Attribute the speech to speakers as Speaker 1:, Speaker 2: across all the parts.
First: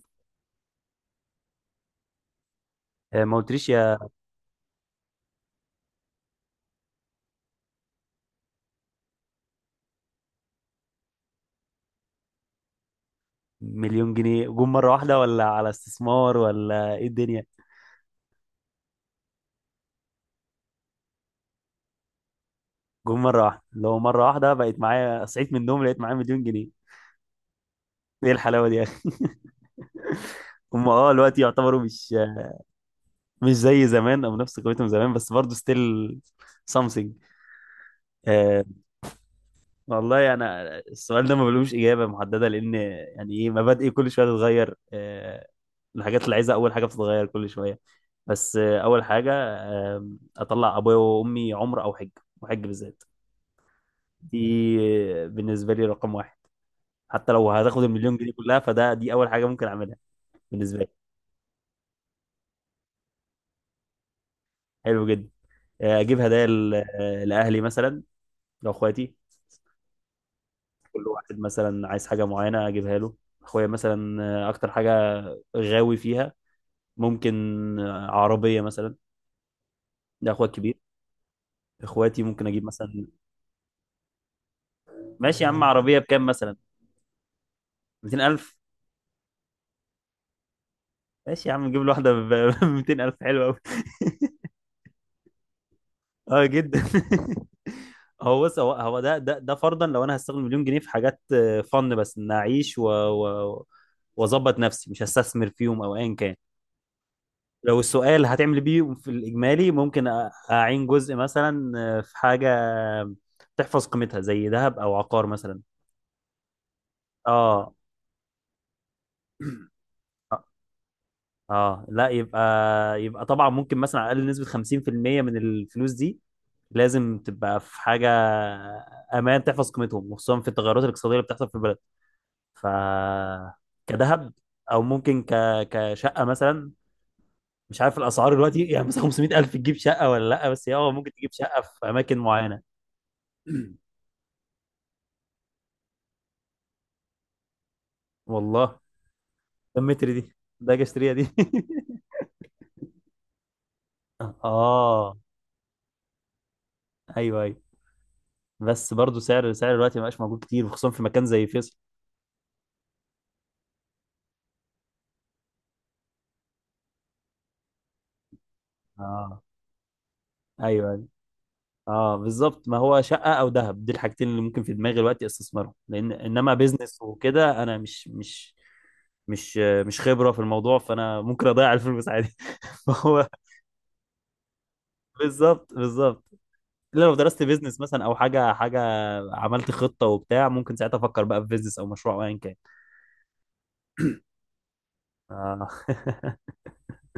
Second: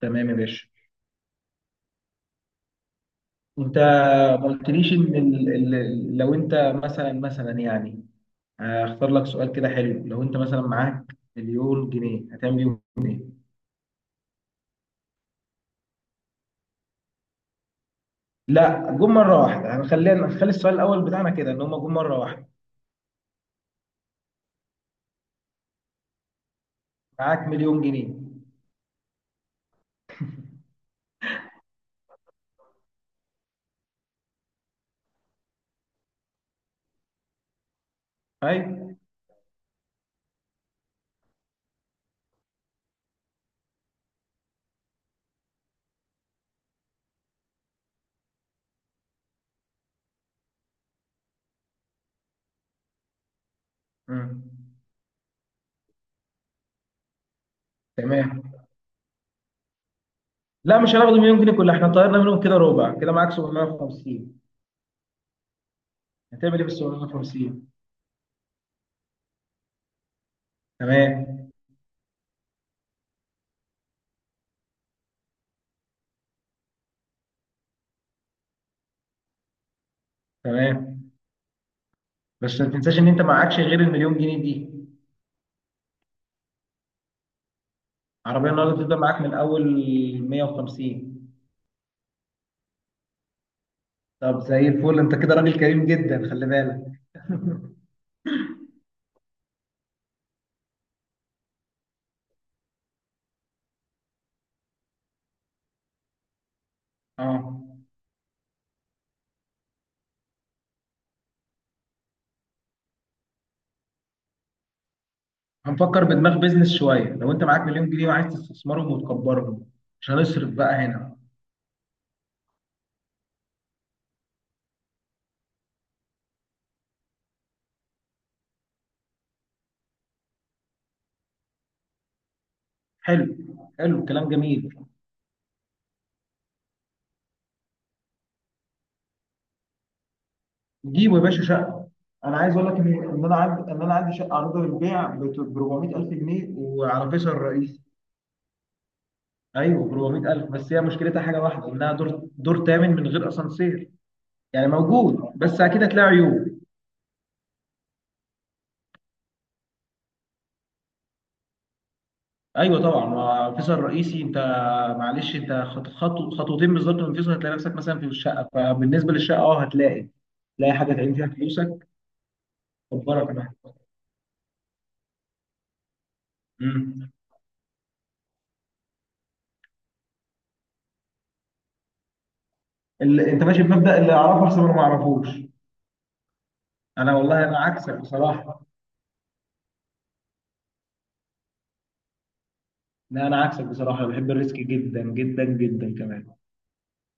Speaker 1: تمام يا باشا.
Speaker 2: آه، ما قلتليش
Speaker 1: انت
Speaker 2: يا.
Speaker 1: ما قلتليش ان لو انت مثلا يعني هختار لك سؤال كده حلو. لو انت مثلا معاك مليون جنيه، هتعمل بيهم ايه؟
Speaker 2: مليون جنيه جم مرة واحدة، ولا على استثمار، ولا ايه الدنيا؟
Speaker 1: لا، جم مره واحده. هنخلينا نخلي السؤال الاول بتاعنا كده ان هم جم مره واحده.
Speaker 2: جم مرة واحدة. لو مرة واحدة بقيت معايا، صحيت من النوم لقيت معايا مليون جنيه،
Speaker 1: معاك مليون جنيه.
Speaker 2: ايه الحلاوة دي يا اخي؟ هم اه دلوقتي يعتبروا مش زي زمان او نفس قيمتهم زمان، بس برضه ستيل something. آه.
Speaker 1: طيب.
Speaker 2: والله انا السؤال ده ما بلوش اجابه محدده، لان يعني ايه، مبادئي كل شويه تتغير. الحاجات اللي عايزها اول حاجه بتتغير كل شويه. بس اول حاجه اطلع ابويا وامي عمره او حج، وحج بالذات. دي
Speaker 1: مم.
Speaker 2: بالنسبة لي رقم واحد، حتى لو هتاخد المليون جنيه
Speaker 1: تمام.
Speaker 2: كلها فده، دي أول حاجة ممكن أعملها بالنسبة
Speaker 1: لا،
Speaker 2: لي.
Speaker 1: مش هناخد مليون جنيه كلها. احنا طيرنا منهم كده ربع. كده معاك 750.
Speaker 2: حلو جدا. أجيب هدايا
Speaker 1: هتعمل ايه بال
Speaker 2: لأهلي
Speaker 1: 750؟
Speaker 2: مثلا، لأخواتي. كل
Speaker 1: تمام،
Speaker 2: واحد مثلا عايز حاجة معينة أجيبها له. أخويا مثلا أكتر حاجة غاوي فيها، ممكن عربية مثلا، ده أخويا الكبير.
Speaker 1: تمام.
Speaker 2: إخواتي ممكن
Speaker 1: بس
Speaker 2: أجيب
Speaker 1: ما تنساش
Speaker 2: مثلا.
Speaker 1: ان انت معكش غير المليون جنيه دي.
Speaker 2: ماشي يا عم، عربية بكام مثلا؟
Speaker 1: عربية
Speaker 2: 200,000.
Speaker 1: النهاردة بتبدأ معاك من أول 150.
Speaker 2: ماشي يا عم، نجيب له واحدة ب 200,000، حلوة أوي.
Speaker 1: طب زي الفل، انت كده راجل كريم جدا،
Speaker 2: اه
Speaker 1: خلي
Speaker 2: جدا.
Speaker 1: بالك.
Speaker 2: هو بص هو هو ده فرضا لو انا هستخدم مليون جنيه في حاجات، فن بس ان اعيش واظبط نفسي، مش هستثمر فيهم او ايا كان.
Speaker 1: اه.
Speaker 2: لو السؤال هتعمل بيه في الاجمالي، ممكن اعين جزء مثلا في حاجه تحفظ قيمتها زي ذهب او عقار مثلا.
Speaker 1: هنفكر بدماغ بيزنس شوية. لو أنت معاك
Speaker 2: اه.
Speaker 1: مليون جنيه وعايز تستثمرهم وتكبرهم، مش
Speaker 2: اه.
Speaker 1: هنصرف بقى هنا.
Speaker 2: آه، لا، يبقى يبقى طبعا ممكن مثلا على الاقل نسبه 50% من الفلوس دي لازم تبقى في حاجه امان تحفظ قيمتهم، وخصوصا في التغيرات الاقتصاديه اللي بتحصل في البلد. ف
Speaker 1: حلو، حلو، كلام
Speaker 2: كدهب.
Speaker 1: جميل.
Speaker 2: او ممكن كشقه مثلا. مش عارف الاسعار دلوقتي، يعني مثلا 500,000 تجيب شقه ولا لا؟ بس هي اه ممكن
Speaker 1: جيبوا يا
Speaker 2: تجيب
Speaker 1: باشا
Speaker 2: شقه
Speaker 1: شقة.
Speaker 2: في اماكن
Speaker 1: انا عايز
Speaker 2: معينه.
Speaker 1: اقول لك ان انا عندي شقه عروضه للبيع ب 400000 جنيه وعلى فيصل الرئيسي.
Speaker 2: والله.
Speaker 1: أيوه،
Speaker 2: كم
Speaker 1: ب
Speaker 2: متر دي؟
Speaker 1: 400000، بس
Speaker 2: ده
Speaker 1: هي
Speaker 2: اجي اشتريها
Speaker 1: مشكلتها
Speaker 2: دي.
Speaker 1: حاجة واحدة إنها دور تامن من غير أسانسير. يعني
Speaker 2: اه.
Speaker 1: موجود، بس أكيد هتلاقي عيوب.
Speaker 2: ايوه ايوه، بس برضو سعر دلوقتي ما بقاش موجود كتير، وخصوصا في مكان زي فيصل.
Speaker 1: ايوه طبعا، ما فيصل رئيسي انت. معلش، انت خطوتين بالظبط من فيصل هتلاقي نفسك مثلا في الشقه. فبالنسبه للشقه،
Speaker 2: اه،
Speaker 1: اه، تلاقي
Speaker 2: ايوه
Speaker 1: حاجه
Speaker 2: ايوه.
Speaker 1: تعين فيها فلوسك
Speaker 2: اه بالظبط، ما هو
Speaker 1: تكبرك
Speaker 2: شقه او
Speaker 1: بقى.
Speaker 2: ذهب دي الحاجتين اللي ممكن في دماغي دلوقتي استثمرهم، لان انما بيزنس
Speaker 1: امم.
Speaker 2: وكده انا مش مش خبره في الموضوع، فانا ممكن اضيع الفلوس عادي. فهو
Speaker 1: انت ماشي بمبدا اللي اعرفه احسن من اللي ما اعرفوش.
Speaker 2: بالظبط بالظبط. الا لو
Speaker 1: انا
Speaker 2: درست
Speaker 1: والله انا
Speaker 2: بيزنس
Speaker 1: عكسك
Speaker 2: مثلا او حاجه
Speaker 1: بصراحه.
Speaker 2: حاجه عملت خطه وبتاع، ممكن ساعتها افكر بقى في بيزنس او مشروع او ايا كان.
Speaker 1: لا، انا عكسك بصراحه، أنا بحب الريسك جدا جدا
Speaker 2: آه.
Speaker 1: جدا كمان.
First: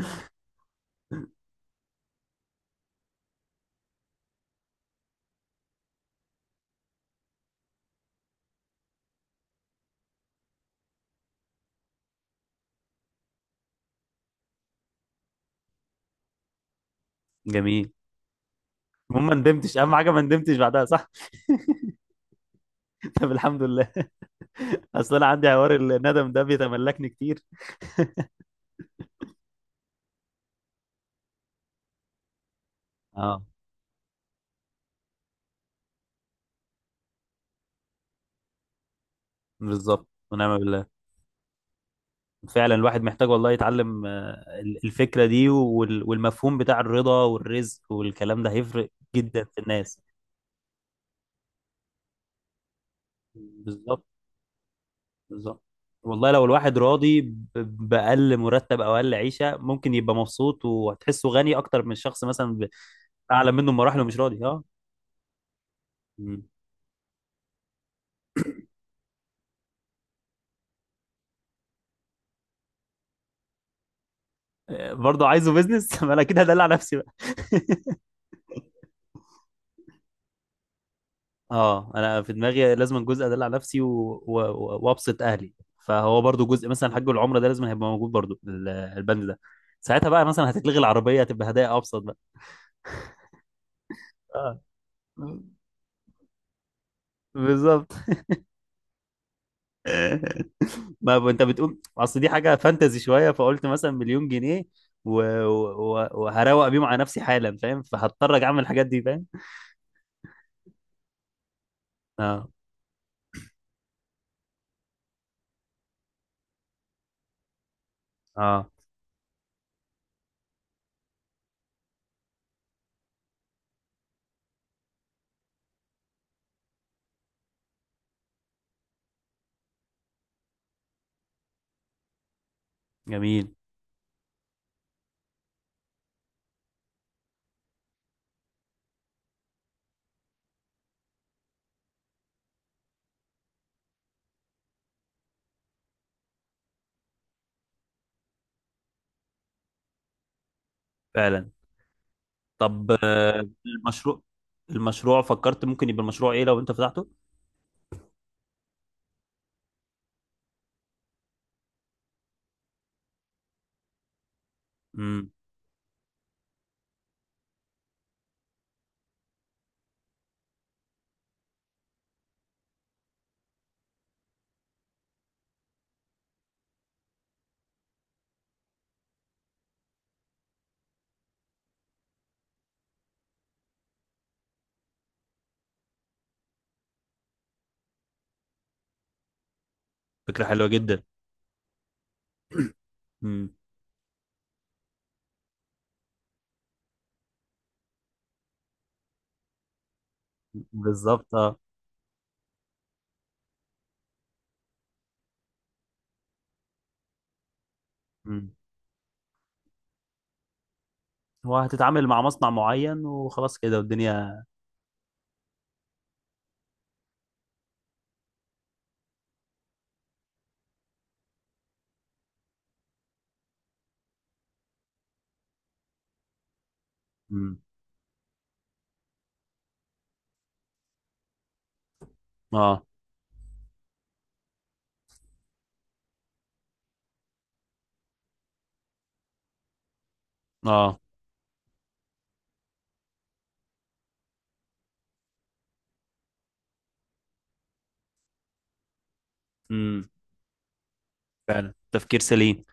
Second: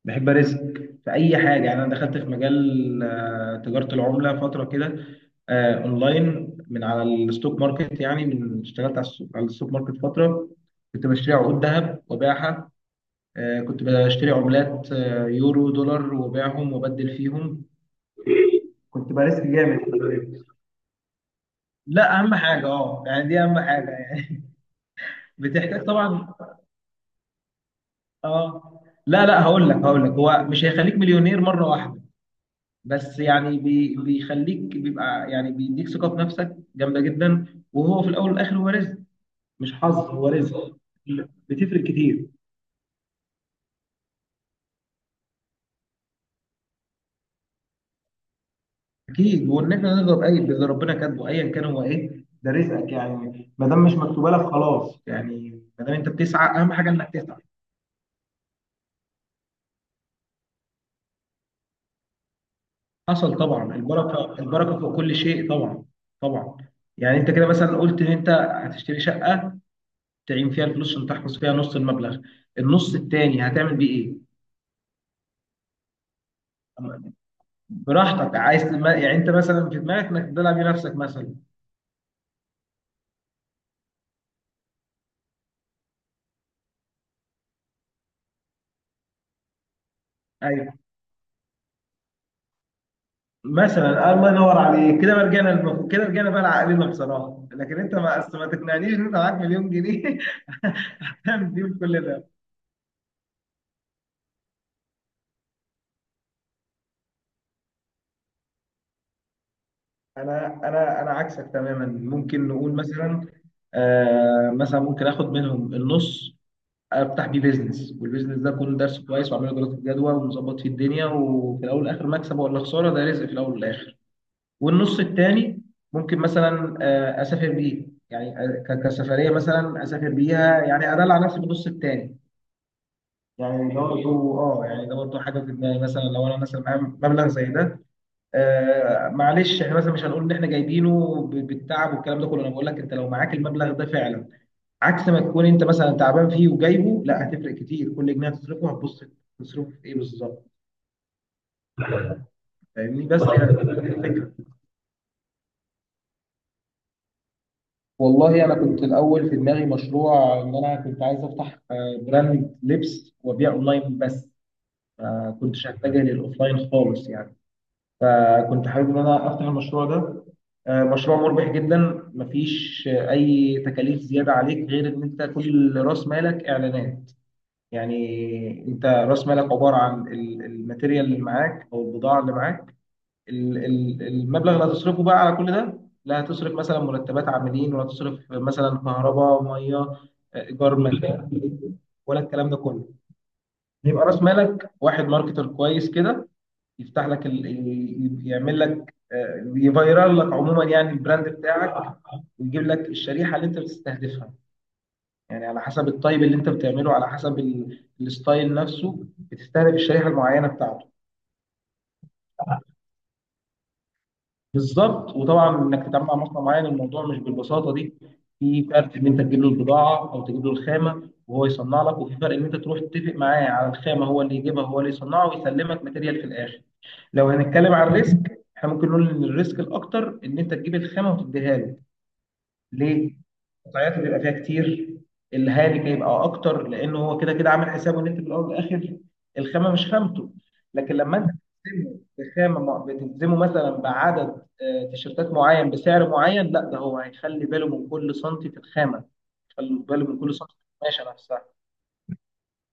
Speaker 1: بحب ارزق في اي حاجه. يعني انا دخلت في مجال تجاره العمله فتره كده. اونلاين من على الستوك ماركت. يعني من اشتغلت على الستوك ماركت فتره، كنت بشتري عقود ذهب وباعها. كنت بشتري عملات، يورو دولار، وباعهم وبدل فيهم.
Speaker 2: جميل.
Speaker 1: كنت
Speaker 2: المهم ما
Speaker 1: برزق
Speaker 2: ندمتش،
Speaker 1: جامد.
Speaker 2: اهم حاجه ما ندمتش بعدها، صح؟
Speaker 1: لا، اهم حاجه، يعني
Speaker 2: طب
Speaker 1: دي اهم
Speaker 2: الحمد لله.
Speaker 1: حاجه يعني.
Speaker 2: اصل انا عندي حوار
Speaker 1: بتحتاج
Speaker 2: الندم
Speaker 1: طبعا.
Speaker 2: ده بيتملكني كتير.
Speaker 1: اه. لا، لا، هقول لك هو مش هيخليك مليونير مره واحده. بس
Speaker 2: اه
Speaker 1: يعني، بيخليك بيبقى يعني بيديك ثقة في نفسك جامدة جدا. وهو في الأول والآخر هو رزق. مش حظ،
Speaker 2: بالظبط،
Speaker 1: هو
Speaker 2: ونعم
Speaker 1: رزق.
Speaker 2: بالله.
Speaker 1: بتفرق كتير.
Speaker 2: فعلا الواحد محتاج والله يتعلم الفكره دي والمفهوم بتاع الرضا والرزق، والكلام ده هيفرق جدا
Speaker 1: أكيد.
Speaker 2: في
Speaker 1: وإن إحنا
Speaker 2: الناس.
Speaker 1: نرضى باللي ربنا كاتبه أيا كان هو إيه. ده رزقك يعني. ما دام مش
Speaker 2: بالظبط.
Speaker 1: مكتوبة لك، خلاص
Speaker 2: بالظبط.
Speaker 1: يعني. ما دام أنت
Speaker 2: والله لو
Speaker 1: بتسعى، أهم
Speaker 2: الواحد
Speaker 1: حاجة إنك
Speaker 2: راضي
Speaker 1: تسعى.
Speaker 2: بأقل مرتب أو أقل عيشة، ممكن يبقى مبسوط، وهتحسه غني أكتر من شخص مثلا
Speaker 1: حصل
Speaker 2: أعلى منه
Speaker 1: طبعا.
Speaker 2: بمراحل ومش
Speaker 1: البركة
Speaker 2: راضي. أه.
Speaker 1: البركة فوق كل شيء طبعا.
Speaker 2: مم.
Speaker 1: طبعا. يعني أنت كده مثلا قلت إن أنت هتشتري شقة تعين فيها الفلوس عشان تحفظ فيها نص المبلغ. النص التاني هتعمل بيه إيه؟
Speaker 2: برضه عايزه بيزنس. ما أنا كده هدلع نفسي بقى.
Speaker 1: براحتك. عايز يعني انت مثلا في دماغك انك تلعب بنفسك مثلا.
Speaker 2: أه، أنا في دماغي لازم جزء أدلع نفسي وأبسط أهلي، فهو برضه جزء مثلا حج العمرة ده لازم هيبقى موجود برضه البند ده. ساعتها بقى مثلا
Speaker 1: ايوه.
Speaker 2: هتتلغي العربية، هتبقى هدايا أبسط بقى.
Speaker 1: مثلا الله ينور
Speaker 2: أه
Speaker 1: عليك. كده رجعنا بقى لعقلنا بصراحه. لكن
Speaker 2: بالظبط.
Speaker 1: انت، ما أصل ما تقنعنيش ان انت معاك مليون جنيه.
Speaker 2: ما ب- انت
Speaker 1: تعمل بيهم
Speaker 2: بتقول
Speaker 1: كل
Speaker 2: اصل
Speaker 1: ده.
Speaker 2: دي حاجه فانتزي شويه، فقلت مثلا مليون جنيه وهروق بيهم على نفسي حالا، فاهم؟ فهضطر أجي اعمل الحاجات دي، فاهم.
Speaker 1: انا عكسك تماما.
Speaker 2: اه.
Speaker 1: ممكن نقول مثلا، مثلا ممكن اخد منهم النص، افتح بيه بيزنس. والبيزنس ده
Speaker 2: اه.
Speaker 1: اكون درسه كويس واعمله دراسه جدوى ومظبط فيه الدنيا. وفي الاول والاخر مكسب ولا خساره، ده رزق في الاول والاخر. والنص الثاني ممكن مثلا اسافر بيه. يعني كسفريه مثلا اسافر بيها. يعني ادلع على نفسي بالنص الثاني.
Speaker 2: جميل.
Speaker 1: يعني ده برضه حاجه في دماغي مثلا لو انا مثلا معايا مبلغ زي ده. معلش، احنا مثلا مش هنقول ان احنا جايبينه بالتعب والكلام ده كله. انا بقول لك انت لو معاك المبلغ ده فعلا عكس ما تكون انت مثلا تعبان فيه وجايبه، لا، هتفرق كتير. كل جنيه هتصرفه هتبص تصرفه في ايه بالظبط.
Speaker 2: فعلا. طب
Speaker 1: فاهمني بس
Speaker 2: المشروع،
Speaker 1: يعني.
Speaker 2: المشروع فكرت ممكن يبقى المشروع ايه لو انت فتحته؟
Speaker 1: والله انا كنت الاول في دماغي مشروع ان انا كنت عايز افتح براند لبس وابيع اونلاين بس.
Speaker 2: امم.
Speaker 1: ما كنتش هتجه للاوفلاين خالص يعني. فكنت حابب ان انا افتح المشروع ده. مشروع مربح جدا. مفيش اي تكاليف زياده عليك غير ان انت كل راس مالك اعلانات. يعني انت راس مالك عباره عن الماتيريال اللي معاك او البضاعه اللي معاك. المبلغ اللي هتصرفه بقى على كل ده، لا هتصرف مثلا مرتبات عاملين ولا تصرف مثلا كهرباء ميه
Speaker 2: فكره حلوه
Speaker 1: ايجار
Speaker 2: جدا.
Speaker 1: مكان ولا الكلام ده كله.
Speaker 2: امم.
Speaker 1: يبقى راس مالك واحد ماركتر كويس كده يفتح لك يعمل لك، يفيرال لك عموما يعني البراند
Speaker 2: بالظبط اه.
Speaker 1: بتاعك، ويجيب لك الشريحه اللي انت بتستهدفها. يعني على حسب الطيب اللي انت بتعمله، على حسب
Speaker 2: امم.
Speaker 1: الستايل نفسه، بتستهدف الشريحه المعينه بتاعته.
Speaker 2: هو هتتعامل مع مصنع معين وخلاص كده والدنيا؟
Speaker 1: بالظبط. وطبعا انك تتعامل مع مصنع معين، الموضوع مش بالبساطه دي. في فرق ان انت تجيب له البضاعه، او تجيب له الخامه وهو يصنع لك. وفي فرق ان انت تروح تتفق معاه على الخامه، هو اللي يجيبها، هو اللي يصنعها ويسلمك ماتيريال في الاخر. لو
Speaker 2: امم.
Speaker 1: هنتكلم عن الريسك، احنا ممكن نقول ان الريسك الاكتر ان انت تجيب الخامه وتديها له.
Speaker 2: اه.
Speaker 1: ليه؟ قطعياته بيبقى فيها كتير. الهالك هيبقى اكتر، لانه هو كده كده عامل حسابه ان انت في الاول والاخر الخامه مش خامته. لكن
Speaker 2: اه.
Speaker 1: لما انت بتلزمه بخامه، بتلزمه مثلا بعدد تيشيرتات معين بسعر معين، لا، ده هو هيخلي باله من كل سنتي في الخامه. يخلي
Speaker 2: امم.
Speaker 1: باله من كل سنتي في القماشه نفسها.
Speaker 2: فعلا تفكير سليم.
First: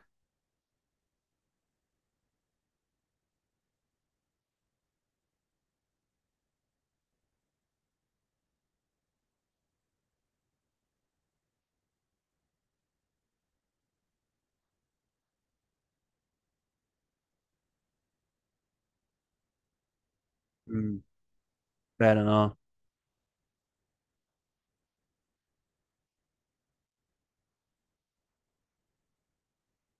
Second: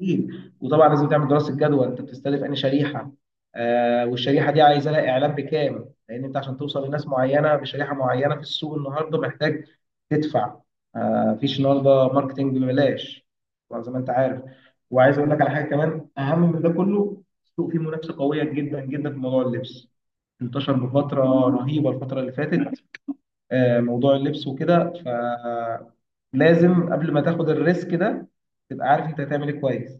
Speaker 1: أكيد. وطبعا لازم تعمل دراسه جدوى. انت بتستهدف انهي شريحه؟ والشريحه دي عايزه لها اعلان بكام؟ لان انت عشان توصل لناس معينه بشريحه معينه في السوق النهارده محتاج تدفع. مفيش النهارده ماركتنج ببلاش، طبعا، زي ما انت عارف. وعايز اقول لك على حاجه كمان اهم من ده كله، السوق فيه منافسه قويه جدا جدا في موضوع اللبس. انتشر
Speaker 2: امم.
Speaker 1: بفتره رهيبه الفتره اللي
Speaker 2: فعلا
Speaker 1: فاتت، موضوع اللبس وكده. فلازم قبل ما تاخد الريسك ده تبقى عارف انت هتعمل ايه كويس.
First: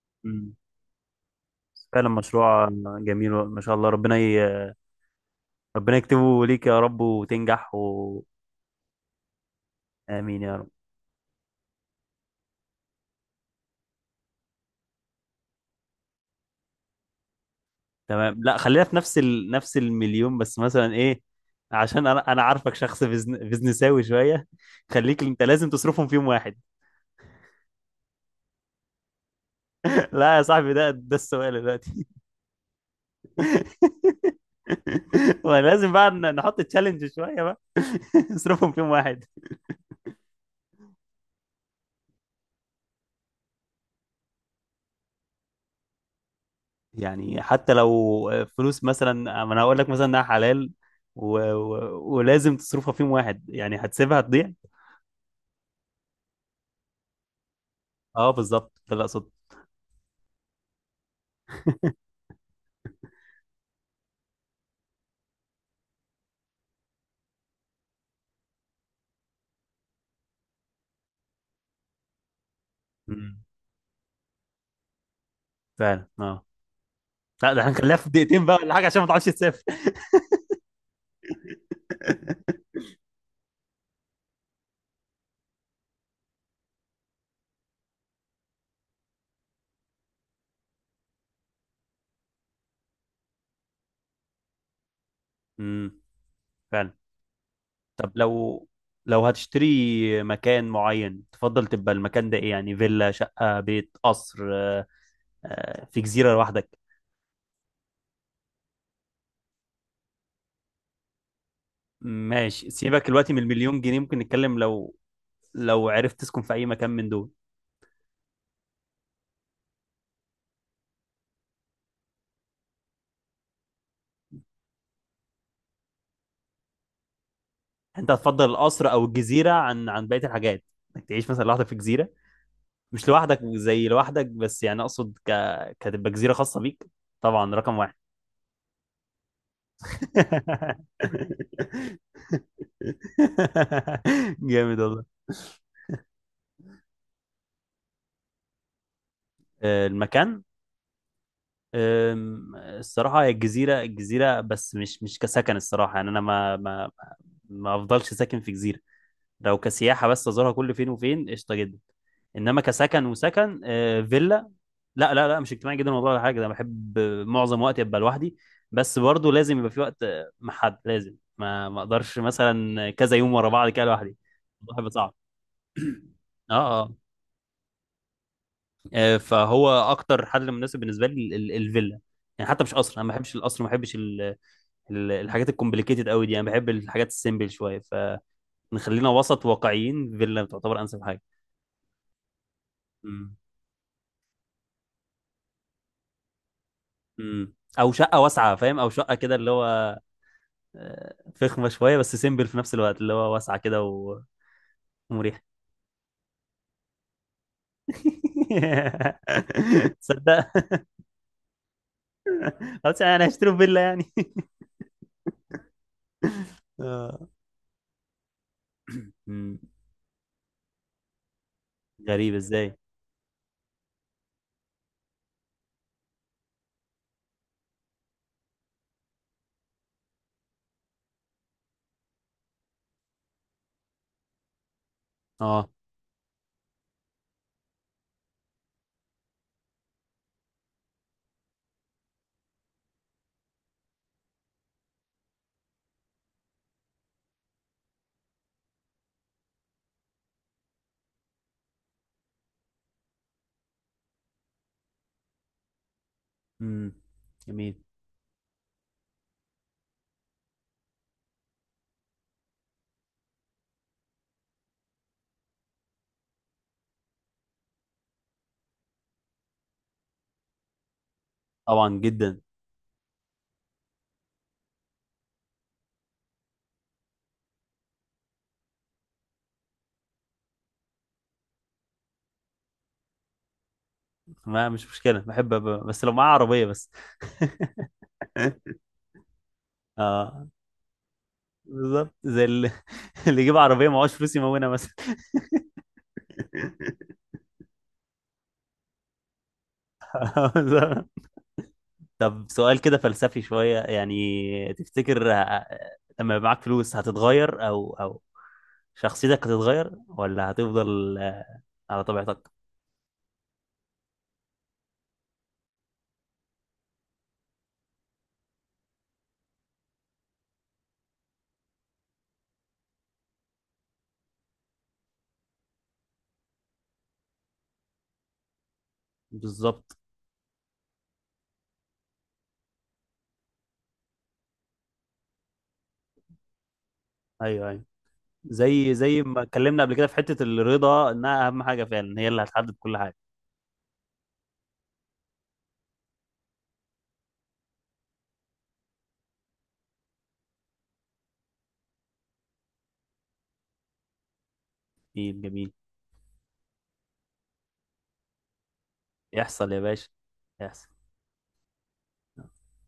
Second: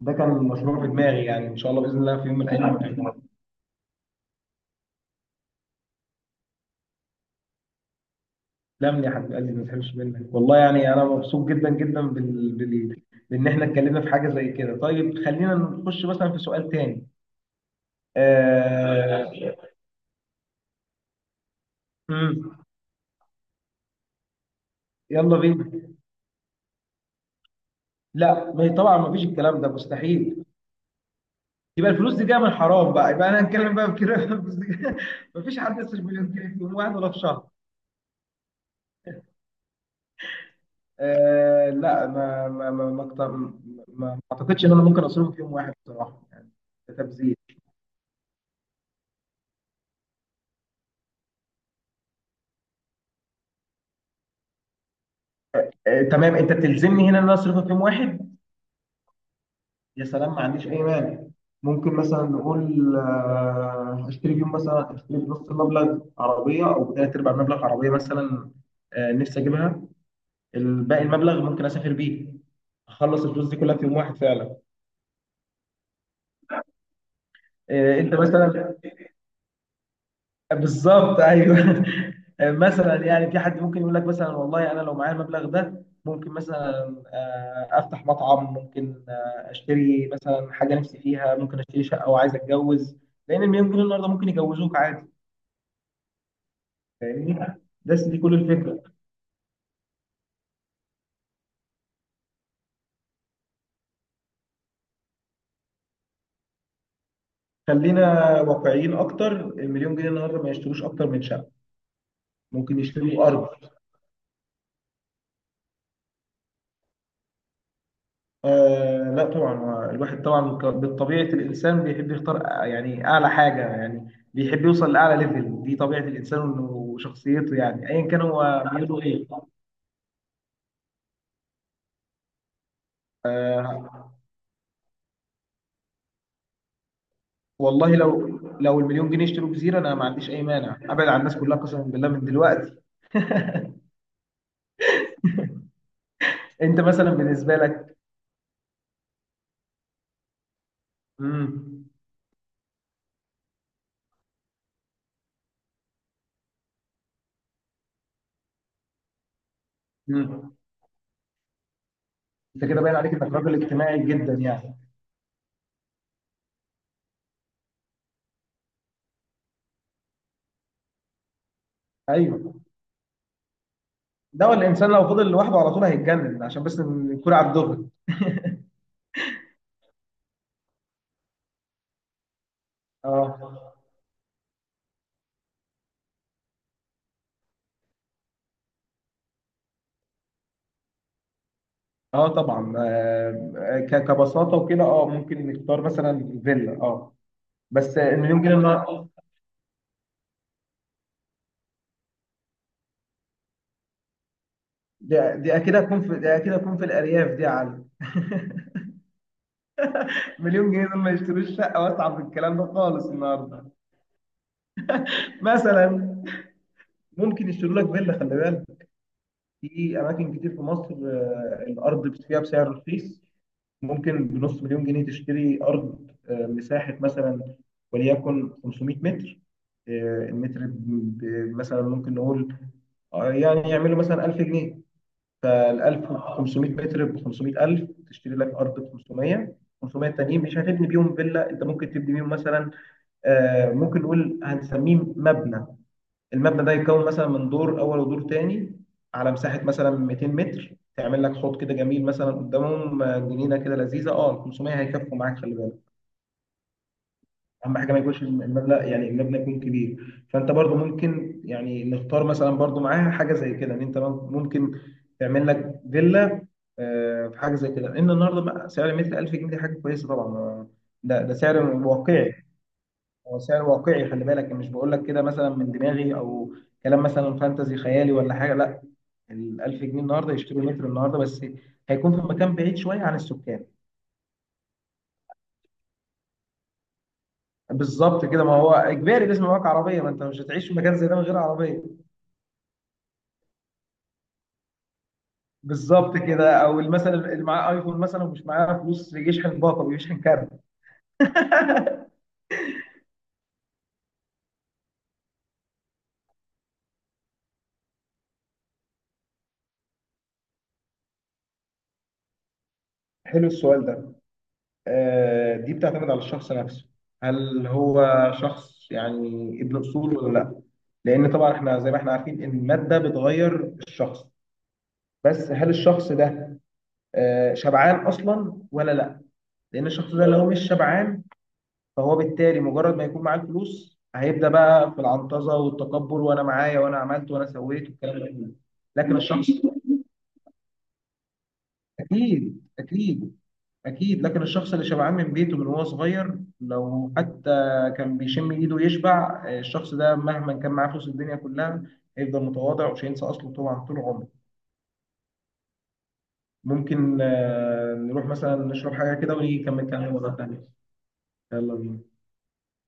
Speaker 1: ده كان
Speaker 2: اه.
Speaker 1: مشروع في دماغي يعني. ان شاء الله باذن
Speaker 2: فعلا
Speaker 1: الله في يوم من
Speaker 2: مشروع
Speaker 1: الايام تسلم
Speaker 2: جميل، ما شاء الله. ربنا يكتبه ليك يا رب، وتنجح
Speaker 1: لي يا حبيب قلبي، ما تحرمش منك
Speaker 2: امين يا
Speaker 1: والله.
Speaker 2: رب.
Speaker 1: يعني انا مبسوط جدا جدا بان احنا اتكلمنا في حاجه زي كده. طيب خلينا نخش مثلا في سؤال تاني.
Speaker 2: تمام، لا خلينا في نفس
Speaker 1: آه...
Speaker 2: نفس المليون، بس مثلا ايه، عشان انا
Speaker 1: مم.
Speaker 2: عارفك شخص بزنساوي شويه، خليك
Speaker 1: يلا
Speaker 2: انت لازم
Speaker 1: بينا.
Speaker 2: تصرفهم في يوم واحد.
Speaker 1: لا، ما هي طبعا ما فيش الكلام ده
Speaker 2: لا يا
Speaker 1: مستحيل.
Speaker 2: صاحبي، ده السؤال
Speaker 1: يبقى
Speaker 2: دلوقتي.
Speaker 1: الفلوس دي جايه من الحرام بقى. يبقى انا هنتكلم بقى بكده. الفلوس دي جاية- ما فيش حد
Speaker 2: ولازم
Speaker 1: يصرف
Speaker 2: بقى
Speaker 1: مليون جنيه
Speaker 2: نحط
Speaker 1: في يوم واحد
Speaker 2: تشالنج
Speaker 1: ولا في
Speaker 2: شويه
Speaker 1: شهر.
Speaker 2: بقى. اصرفهم في يوم واحد.
Speaker 1: لا، ما اعتقدش ان انا ممكن اصرفه في يوم واحد بصراحه يعني. ده تبذير.
Speaker 2: يعني حتى لو فلوس مثلا، ما انا هقول لك مثلا انها حلال ولازم تصرفها في يوم واحد، يعني هتسيبها تضيع؟
Speaker 1: تمام، انت بتلزمني هنا ان انا اصرف في يوم
Speaker 2: اه
Speaker 1: واحد.
Speaker 2: بالظبط، ده اللي اقصده.
Speaker 1: يا سلام، ما عنديش اي مانع. ممكن مثلا نقول هشتري بيهم مثلا هشتري بنص المبلغ عربيه او بثلاث ارباع المبلغ عربيه مثلا. نفسي اجيبها. الباقي المبلغ ممكن اسافر بيه. اخلص
Speaker 2: امم.
Speaker 1: الفلوس دي كلها في يوم واحد فعلا.
Speaker 2: فعلا اه. لا ده احنا هنخليها في
Speaker 1: انت
Speaker 2: دقيقتين بقى ولا
Speaker 1: مثلا.
Speaker 2: حاجه، عشان ما تعرفش تسافر.
Speaker 1: بالظبط، ايوه. مثلا يعني، في حد ممكن يقول لك مثلا والله انا لو معايا المبلغ ده ممكن مثلا افتح مطعم. ممكن اشتري مثلا حاجه نفسي فيها. ممكن اشتري شقه وعايز اتجوز، لان المليون جنيه النهارده ممكن يجوزوك عادي.
Speaker 2: امم. فعلا.
Speaker 1: فاهمني. بس
Speaker 2: طب
Speaker 1: دي كل
Speaker 2: لو
Speaker 1: الفكره.
Speaker 2: لو هتشتري مكان معين تفضل تبقى المكان ده ايه يعني، فيلا، شقه، بيت، قصر، في جزيره لوحدك؟
Speaker 1: خلينا واقعيين اكتر، المليون جنيه النهارده ما يشتروش اكتر من شقه.
Speaker 2: ماشي
Speaker 1: ممكن
Speaker 2: سيبك
Speaker 1: يشتروا
Speaker 2: دلوقتي من
Speaker 1: ارض.
Speaker 2: المليون جنيه، ممكن نتكلم لو، لو عرفت تسكن في اي مكان من دول
Speaker 1: لا طبعا. هو الواحد طبعا، بالطبيعة الإنسان بيحب يختار يعني أعلى حاجة يعني. بيحب يوصل لأعلى ليفل. دي طبيعة الإنسان وشخصيته يعني، أيا
Speaker 2: انت
Speaker 1: كان
Speaker 2: هتفضل
Speaker 1: هو
Speaker 2: القصر
Speaker 1: ميوله
Speaker 2: او
Speaker 1: إيه.
Speaker 2: الجزيره عن بقيه الحاجات؟ انك تعيش مثلا لوحدك في جزيره، مش لوحدك زي لوحدك، بس يعني اقصد كتبقى جزيره خاصه بيك. طبعا رقم واحد.
Speaker 1: والله لو المليون جنيه اشتروا جزيرة أنا ما عنديش أي مانع أبعد عن الناس كلها قسما بالله من دلوقتي.
Speaker 2: جامد والله.
Speaker 1: أنت مثلا بالنسبة لك.
Speaker 2: آه، المكان.
Speaker 1: امم.
Speaker 2: آم، الصراحه هي الجزيره، الجزيره بس مش كسكن الصراحه. يعني انا ما ما ما افضلش ساكن في جزيره. لو كسياحة بس أزورها
Speaker 1: امم.
Speaker 2: كل فين وفين، قشطة جدا. إنما
Speaker 1: أنت كده باين
Speaker 2: كسكن،
Speaker 1: عليك إنك
Speaker 2: وسكن
Speaker 1: راجل اجتماعي جدا
Speaker 2: فيلا.
Speaker 1: يعني.
Speaker 2: لا لا لا، مش اجتماعي جدا والله ولا حاجة، ده بحب معظم وقتي أبقى لوحدي. بس برضه لازم يبقى في وقت مع حد، لازم، ما ما أقدرش
Speaker 1: أيوه.
Speaker 2: مثلا كذا يوم ورا بعض كده لوحدي،
Speaker 1: ده هو
Speaker 2: الموضوع هيبقى
Speaker 1: الإنسان لو
Speaker 2: صعب.
Speaker 1: فضل لوحده على طول هيتجنن،
Speaker 2: اه
Speaker 1: عشان بس
Speaker 2: اه.
Speaker 1: نكون على الدغري.
Speaker 2: فهو اكتر حل مناسب بالنسبه لي الفيلا. يعني حتى مش قصر، انا ما بحبش
Speaker 1: اه،
Speaker 2: القصر، ما بحبش الحاجات الكومبليكيتد قوي دي، انا بحب الحاجات السيمبل شويه. فنخلينا وسط واقعيين، فيلا تعتبر انسب حاجه.
Speaker 1: اه. طبعا كبساطه وكده، ممكن نختار مثلا فيلا، اه.
Speaker 2: امم. او
Speaker 1: بس
Speaker 2: شقه
Speaker 1: المليون جنيه
Speaker 2: واسعه، فاهم، او شقه كده اللي هو فخمه شويه بس سيمبل في نفس الوقت، اللي هو واسعه كده ومريحه.
Speaker 1: دي اكيد هتكون في الارياف دي يا علي.
Speaker 2: تصدق.
Speaker 1: مليون جنيه دول ما يشتروش شقه واسعه في الكلام ده
Speaker 2: خلاص
Speaker 1: خالص
Speaker 2: يعني انا هشتري
Speaker 1: النهارده.
Speaker 2: فيلا يعني.
Speaker 1: مثلا
Speaker 2: آه.
Speaker 1: ممكن يشتروا لك فيلا خلي بالك.
Speaker 2: مم.
Speaker 1: في اماكن كتير في مصر الارض
Speaker 2: غريب،
Speaker 1: فيها بسعر
Speaker 2: ازاي؟
Speaker 1: رخيص. ممكن بنص مليون جنيه تشتري ارض، مساحه مثلا وليكن 500 متر. المتر مثلا ممكن نقول يعني يعملوا مثلا 1000 جنيه.
Speaker 2: اه.
Speaker 1: فال 1000 ب 500 متر ب 500000 تشتري لك ارض ب 500. 500 تانيين مش هتبني بيهم فيلا، انت ممكن تبني بيهم مثلا ممكن نقول هنسميه مبنى. المبنى ده يتكون مثلا من دور اول ودور تاني على مساحه مثلا 200 متر. تعمل لك حوض كده جميل مثلا قدامهم، جنينه كده لذيذه. اه 500 هيكفوا معاك خلي بالك.
Speaker 2: امم.
Speaker 1: اهم
Speaker 2: جميل.
Speaker 1: حاجه ما يكونش المبنى، يعني المبنى يكون كبير. فانت برضو ممكن يعني نختار مثلا برضو معاها حاجه زي كده ان انت ممكن تعمل لك فيلا. في حاجه زي كده. ان النهارده بقى سعر المتر 1000 جنيه، دي حاجه كويسه طبعا. ده سعر
Speaker 2: طبعا
Speaker 1: واقعي.
Speaker 2: جدا.
Speaker 1: هو سعر واقعي خلي بالك. مش بقول لك كده مثلا من دماغي او كلام مثلا فانتزي خيالي ولا حاجه لا. ال 1000 جنيه النهارده يشتروا متر النهارده بس. هيكون في مكان بعيد شويه عن السكان.
Speaker 2: ما مش مشكله، بحب بس لو معاه عربيه بس.
Speaker 1: بالظبط كده، ما هو اجباري لازم يبقى معاك عربيه. ما انت مش
Speaker 2: اه
Speaker 1: هتعيش في مكان زي ده من غير عربيه.
Speaker 2: بالظبط، زي اللي، اللي يجيب عربيه معهوش فلوس يمونها مثلا.
Speaker 1: بالظبط كده. او مثلا اللي معاه ايفون مثلا ومش معاه فلوس يشحن باقه بيشحن كارت.
Speaker 2: آه، بالظبط. طب سؤال كده فلسفي شوية، يعني تفتكر لما يبقى معاك فلوس هتتغير أو شخصيتك هتتغير، ولا هتفضل على طبيعتك؟
Speaker 1: حلو السؤال ده. دي بتعتمد على الشخص نفسه. هل هو شخص يعني ابن اصول ولا لا؟ لان طبعا احنا زي ما احنا عارفين ان الماده بتغير الشخص. بس هل الشخص ده شبعان اصلا ولا لا؟ لان
Speaker 2: بالظبط.
Speaker 1: الشخص ده لو مش شبعان، فهو بالتالي مجرد ما يكون معاه الفلوس هيبدا بقى في العنطزه والتكبر وانا معايا وانا عملت وانا
Speaker 2: أيوه أيوه،
Speaker 1: سويت والكلام ده كله.
Speaker 2: زي
Speaker 1: لكن
Speaker 2: زي ما
Speaker 1: الشخص،
Speaker 2: اتكلمنا قبل كده في حتة الرضا، إنها أهم حاجة فعلا، هي اللي
Speaker 1: اكيد،
Speaker 2: هتحدد كل حاجة.
Speaker 1: اكيد، اكيد لكن الشخص اللي شبعان من بيته من وهو صغير لو حتى كان بيشم ايده يشبع، الشخص ده مهما كان معاه فلوس الدنيا كلها هيفضل متواضع ومش هينسى اصله طبعا طول عمره.
Speaker 2: جميل، جميل.
Speaker 1: ممكن نروح مثلا نشرب حاجه كده ونيجي
Speaker 2: يحصل يا
Speaker 1: نكمل
Speaker 2: باشا،
Speaker 1: كلام مره تانيه.
Speaker 2: يحصل.
Speaker 1: يلا بينا.